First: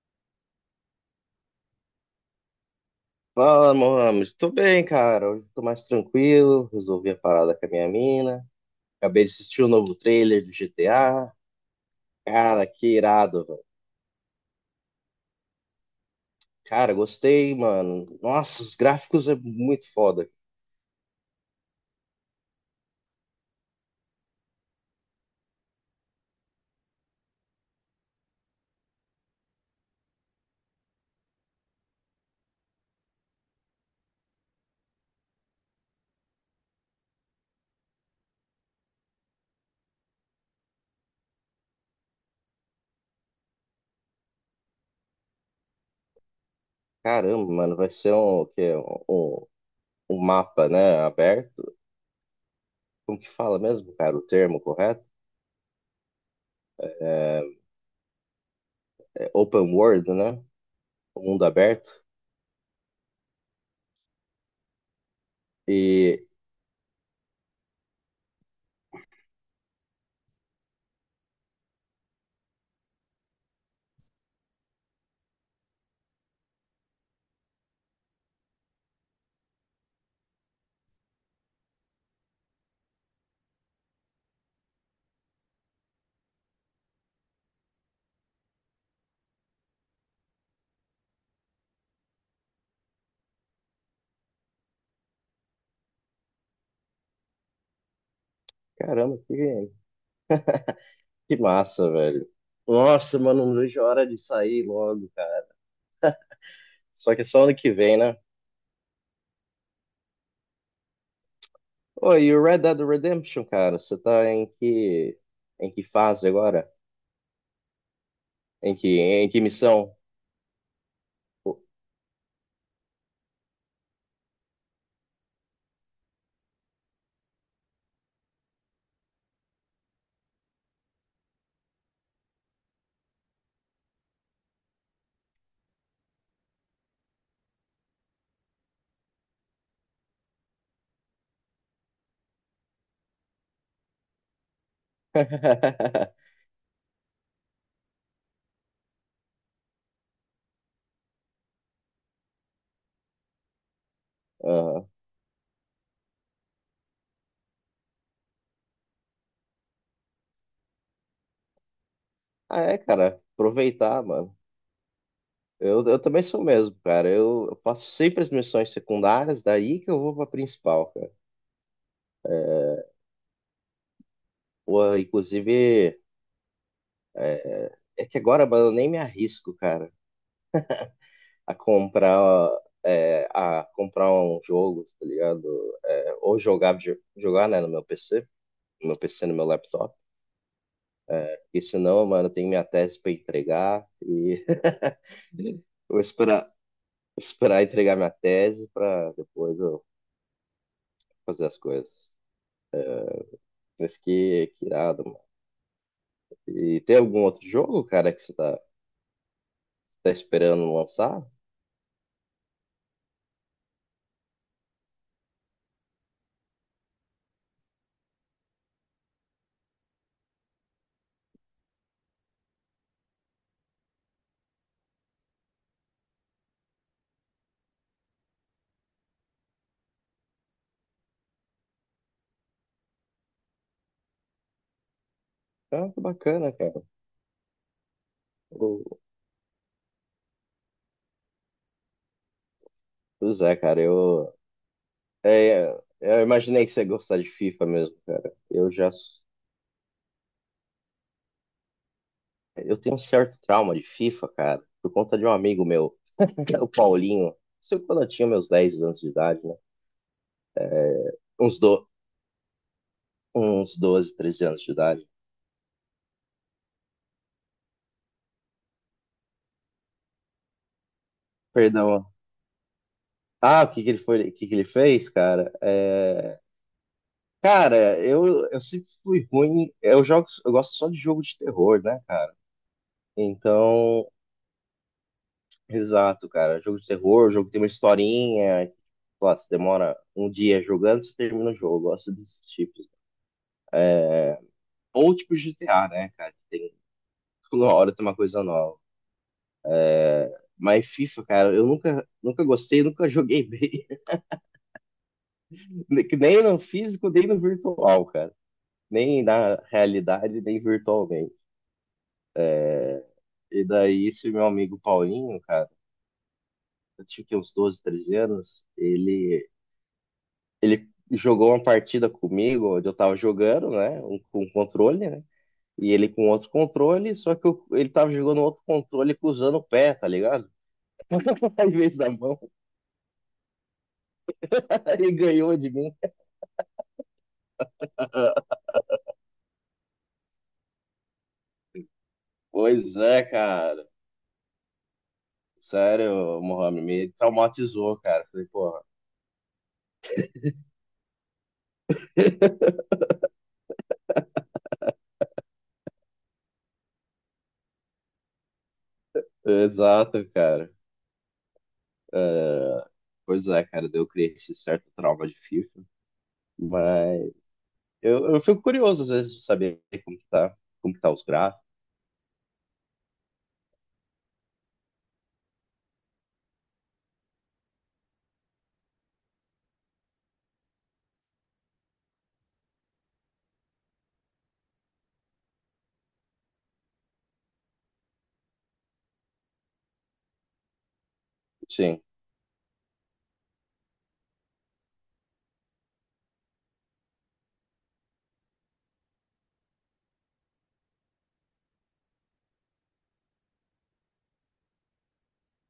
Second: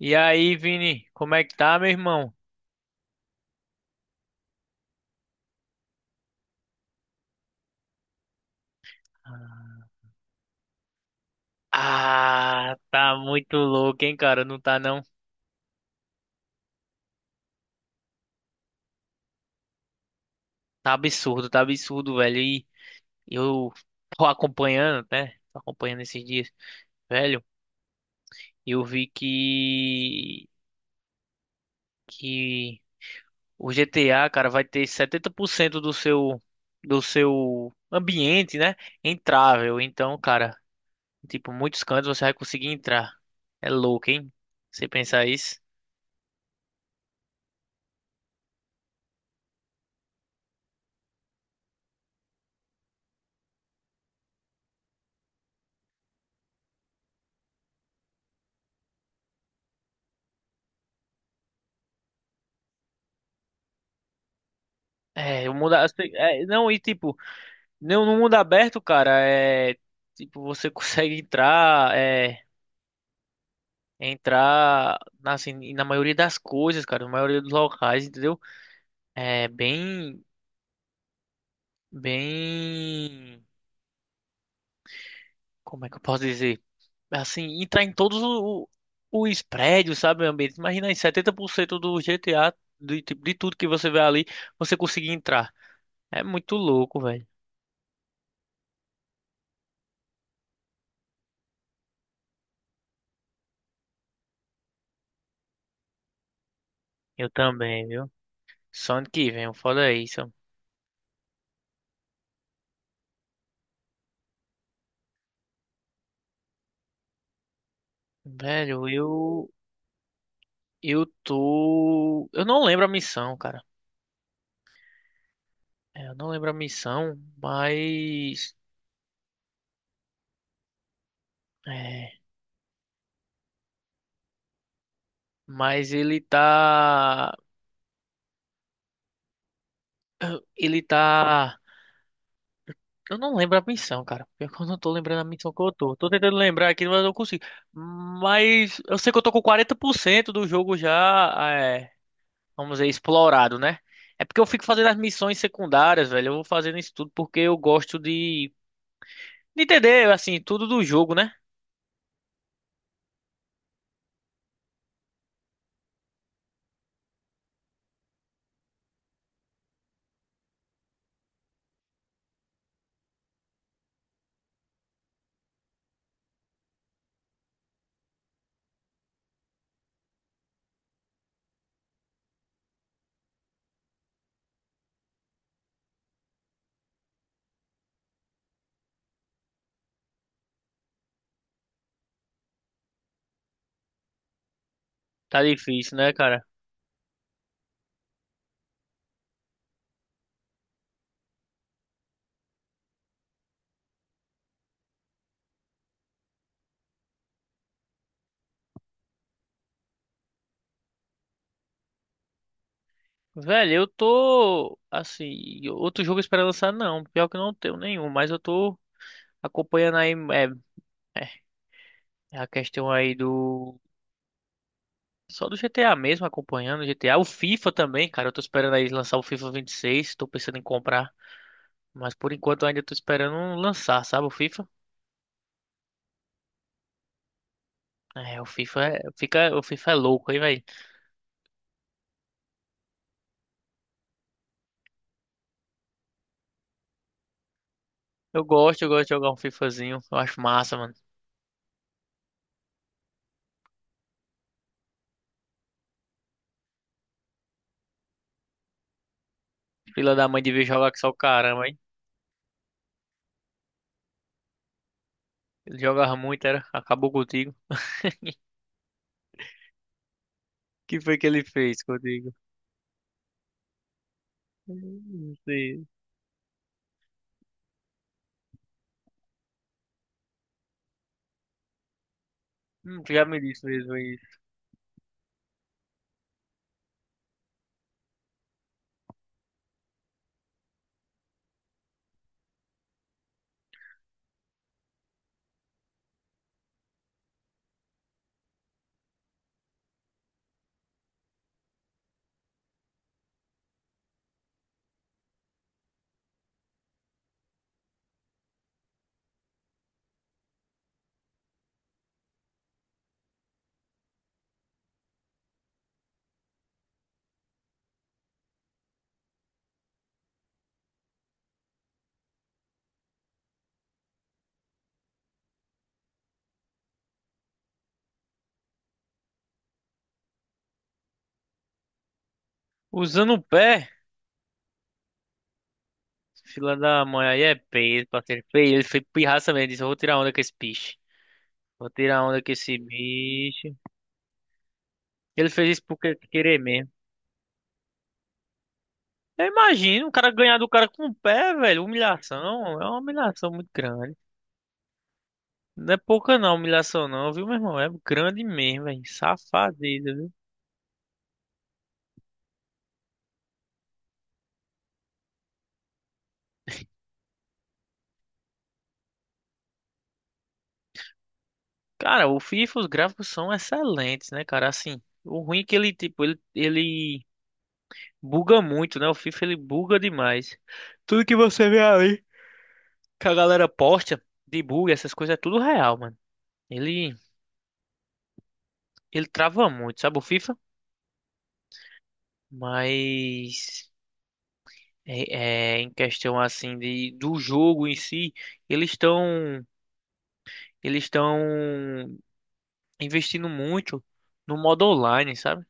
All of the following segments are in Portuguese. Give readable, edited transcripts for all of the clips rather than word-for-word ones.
E aí, Vini, como é que tá, meu irmão? Fala, Mohamed. Tô bem, cara. Hoje tô mais tranquilo. Resolvi a parada com a minha mina. Acabei de assistir o novo trailer do GTA. Cara, Ah, que tá irado, muito velho. louco, hein, cara? Não tá não. Cara, gostei, mano. Nossa, os gráficos é muito foda. Tá absurdo, velho. E eu tô acompanhando, né? Tô acompanhando esses dias, velho. Eu vi que o GTA, cara, vai ter 70% do seu ambiente, né? Entrável. Então, cara, tipo, muitos cantos você vai conseguir entrar. É louco, hein? Você pensar isso? Caramba, mano, vai ser um, o quê? Um mapa, né, aberto. Como que fala mesmo, cara, o termo correto? É é open world, né? O mundo aberto. É, eu mudar. E, É, não, e tipo, não, no mundo aberto, cara, é tipo, você consegue entrar, é entrar na, assim, na maioria das coisas, cara, na maioria dos locais, entendeu? É bem, como é que eu posso dizer? Assim, entrar em os prédios, sabe, meu ambiente? Imagina aí, 70% do GTA, do, tipo, de tudo que você vê ali, você conseguir entrar. É muito louco, velho. caramba, que massa, velho. Nossa, mano, não vejo a hora de sair logo. Só que Eu só ano que também, vem, viu? né? Só ano que vem, foda isso. Oi, e o Red Dead Redemption, cara, você tá em que fase agora? Velho, Em que eu. missão? Eu Pô. tô. Eu não lembro a missão, cara. É, eu não lembro a missão, mas. É. Mas ele tá. Ele tá. Eu não lembro a missão, cara. Pior que eu não tô lembrando a missão que eu tô. Tô tentando lembrar aqui, mas eu não consigo. Mas eu sei que eu tô com 40% do jogo já, é, vamos dizer, explorado, né? É porque eu fico Aham. fazendo as missões secundárias, velho. Eu vou fazendo isso tudo porque eu gosto de entender, assim, tudo do jogo, né? Ah, é, cara, aproveitar, mano. Eu também sou o mesmo, cara. Eu faço sempre as missões secundárias, daí que eu vou pra principal, cara. Pô, inclusive, é, é que agora, mano, eu nem me arrisco, cara, a comprar, a comprar um jogo, tá ligado? É, ou jogar, jogar, né, no meu PC. No PC, no meu laptop. E se não, mano, eu tenho minha tese para entregar e Tá difícil, vou né, cara? esperar, esperar entregar minha tese para depois eu fazer as coisas. Mas que irado, mano. E tem algum outro jogo, cara, que você tá, tá esperando lançar? Velho, eu tô assim, outro jogo esperando lançar não, pior que eu não tenho nenhum, mas eu tô acompanhando aí a questão aí do só do GTA mesmo, acompanhando o GTA, o FIFA também, cara, eu tô esperando aí lançar o FIFA 26, tô pensando em comprar, mas por enquanto eu ainda tô esperando lançar, sabe, o FIFA? Ah, que bacana, cara. É, o FIFA é, O- fica, o FIFA é louco, aí velho. Pois é, cara, eu, é, eu imaginei que você ia gostar de FIFA mesmo, cara. Eu Eu já, gosto de jogar um FIFAzinho, eu acho massa, mano. eu tenho um certo trauma de FIFA, cara, por conta de um amigo meu, o Paulinho. Isso quando eu tinha meus 10 anos de idade, né? Filha da mãe devia jogar que só o é, uns, caramba, hein. do, uns 12 13 anos de idade. Ele jogava muito, era, acabou contigo. O que foi que ele fez Perdão. contigo? Ah, o que que ele foi, o que que ele fez, Não cara? sei. É, cara, eu sempre fui ruim. Eu jogo, eu gosto só de jogo de terror, né, cara? Tu já me disse mesmo Então, aí. exato, cara. Jogo de terror, jogo que tem uma historinha. Que, sei você demora um dia jogando, você termina o jogo. Eu gosto desses tipos. É, ou tipo G T GTA, né, cara? Tem, toda hora tem uma coisa nova. Mas FIFA, cara, eu nunca, nunca gostei, nunca joguei bem. Nem no físico, nem no virtual, cara. Nem na realidade, nem virtualmente. E daí, esse meu amigo Paulinho, cara, eu tinha que uns 12, 13 anos, ele, ele jogou uma partida comigo, onde eu tava jogando, né? Um, com um controle, né? E ele com outro controle, só que ele tava jogando outro controle com usando o pé, tá ligado? Em vez da mão. Usando o pé, Ele ganhou de mim. fila da mãe aí é peso pra ser feio. Ele foi pirraça mesmo. Disse: eu vou tirar onda com esse bicho. Vou tirar onda com esse Pois é, bicho. cara. Ele fez isso porque Sério, querer Mohamed, mesmo. me traumatizou, cara. Falei, porra. Eu imagino o cara ganhar do cara com o pé, velho. Humilhação. É uma humilhação muito grande. Não é pouca não, humilhação não, viu, meu irmão? É grande mesmo, velho. Safadeza, Exato, viu? cara. Uh, pois é, cara, eu criei esse certo trauma de FIFA. Mas eu fico curioso às vezes de saber como que tá os gráficos. Cara, o FIFA, os gráficos são excelentes, né, cara? Assim, o ruim é que ele, tipo, ele buga muito, né? O FIFA ele buga demais. Tudo que você vê ali, que a galera posta de bug, essas coisas, é tudo real, mano. Ele, ele trava muito, sabe o FIFA? Sim. Mas é, é, em questão assim de do jogo em si, eles estão eles estão investindo muito no modo online, sabe?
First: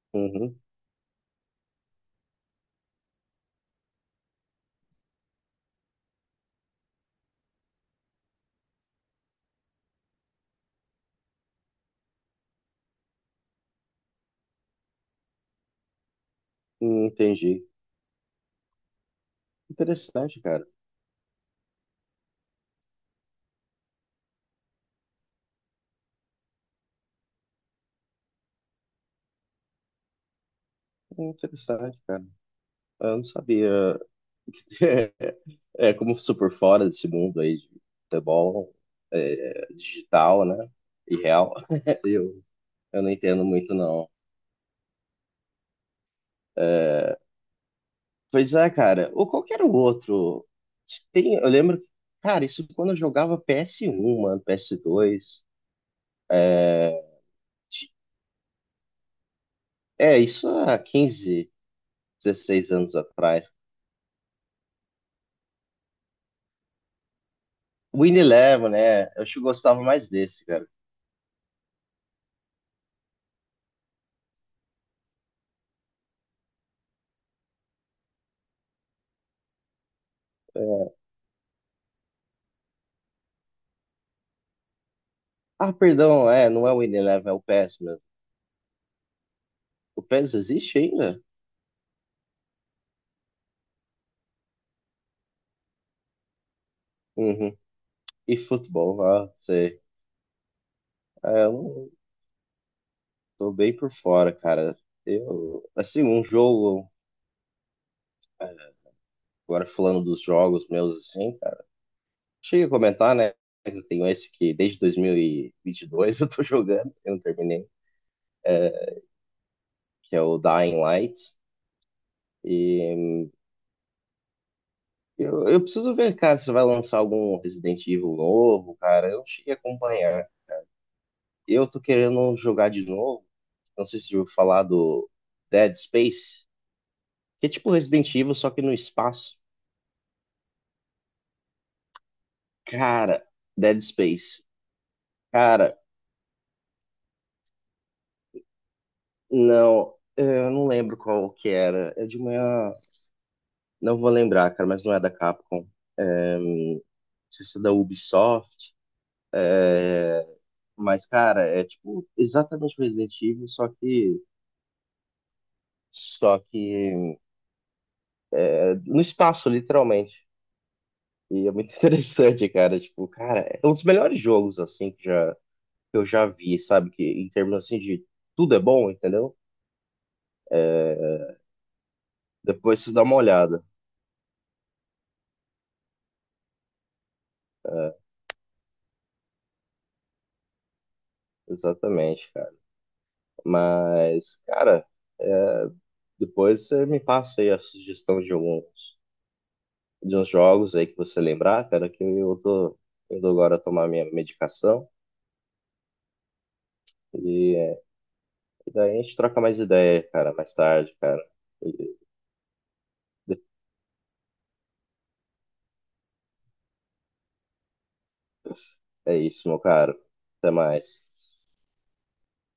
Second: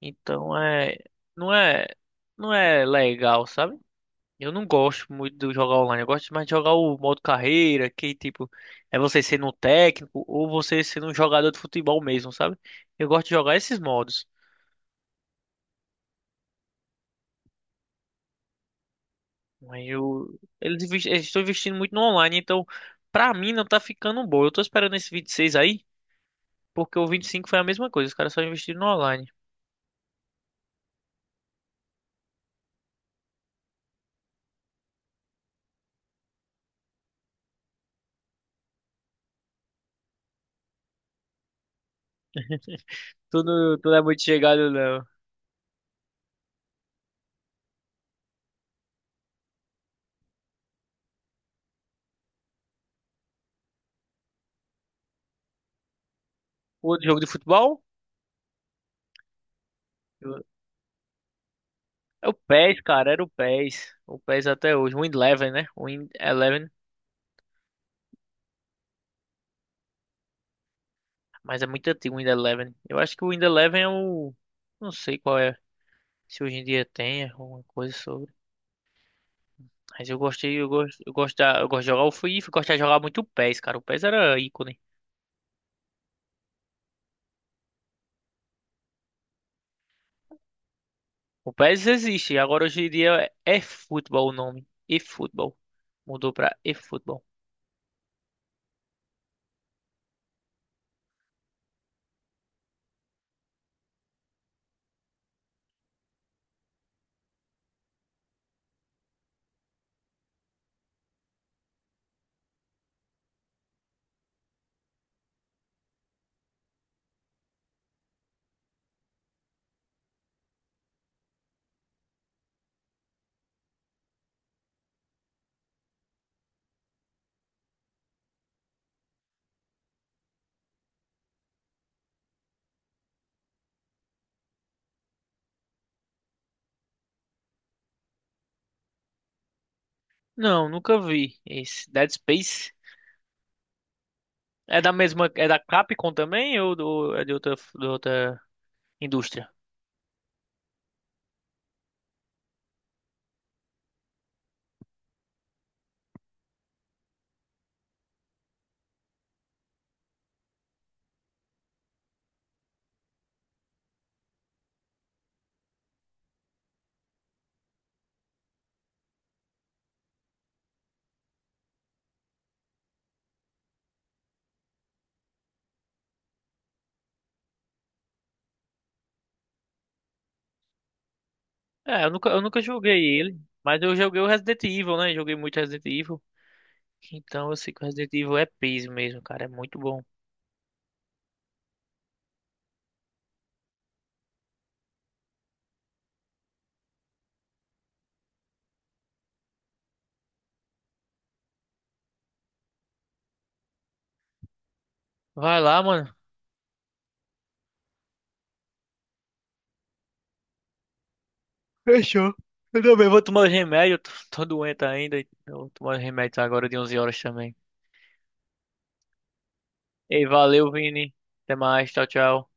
Então Uhum. é não é não é legal, sabe? Eu não gosto muito de jogar online. Eu gosto mais de jogar o modo carreira, que tipo, é você sendo um técnico ou você sendo um jogador de futebol mesmo, sabe? Eu gosto de jogar esses modos. Entendi. Mas eu, Interessante, cara. eles, eles estão investindo muito no online, então pra mim não tá ficando bom. Eu tô esperando esse 26 aí, porque o 25 foi a mesma coisa. Os caras só investiram no online. Interessante, cara. Eu não sabia. É como super fora desse mundo aí de futebol, é, digital, né? E real. Eu, eu não entendo muito, Tu não é não. muito chegado, não. Pois é, cara. Ou qualquer outro. Tem, eu lembro, cara, isso quando eu jogava PS1, mano, PS2. O É, outro jogo de futebol? é Eu- isso há quinze É o dezesseis PES, anos cara. Era o atrás. PES. O PES até hoje. O Win Eleven, né? O Win Eleven. Win Eleven, né? Eu acho que eu gostava mais desse, cara. Mas é muito antigo o Windows Eleven. Eu acho que o Windows Eleven é o. Não sei qual é. Se hoje em dia tem alguma coisa sobre. Mas eu gostei, eu gosto, eu gosto, eu gosto de jogar o FIFA, eu gosto de jogar muito o PES, cara. O PES era ícone. Ah, perdão, é, não é o Win Eleven, é o PES mesmo. O PES existe ainda? O PES existe, agora hoje em dia é futebol o nome. E-futebol. Mudou pra e-futebol. Uhum. E futebol, ah, sei. É, eu não- tô bem por fora, cara. Eu, assim, um jogo, é, agora falando dos jogos meus, assim. Cheguei a comentar, né? Eu tenho esse que desde dois mil e vinte e dois eu tô jogando, eu não terminei, é, que é o Dying Light. E eu preciso ver, cara, se vai lançar algum Resident Evil novo, cara. Eu não cheguei a acompanhar. Eu tô querendo jogar de novo. Não sei se eu vou falar do Dead Space, que é tipo Resident Evil, só que no espaço. Não, nunca vi esse. Dead Space Cara, Dead Space. é da mesma, é da Cara, Capcom também ou do, é de outra indústria? não, eu não lembro qual que era. É de uma. Não vou lembrar, cara, mas não é da Capcom. Não sei se é da Ubisoft. É, mas, cara, é tipo exatamente Resident Evil, só que é, no espaço, literalmente. E é muito interessante, cara. Tipo, cara, é um dos melhores jogos, assim, que, já, que eu já vi, sabe? Que em termos, assim, de tudo é bom, entendeu? É, É, eu nunca depois vocês dão uma joguei ele, olhada. mas eu joguei o Resident Evil, né? Joguei muito Resident Evil. Então eu sei que o É, Resident Evil é peso mesmo, cara. É muito bom. exatamente, cara. Mas, cara, é, depois você me passa aí a sugestão de alguns de uns jogos aí que você lembrar, cara, que eu tô indo agora tomar minha medicação Vai lá, mano. e, é, e daí a gente troca mais ideia, cara, mais tarde, cara. E Fechou. Eu também vou tomar os remédios. Tô, tô doente ainda. Então eu vou tomar os remédios agora de 11 horas também. é isso, meu caro. Ei, Até valeu, Vini. mais. Até mais. Tchau, tchau.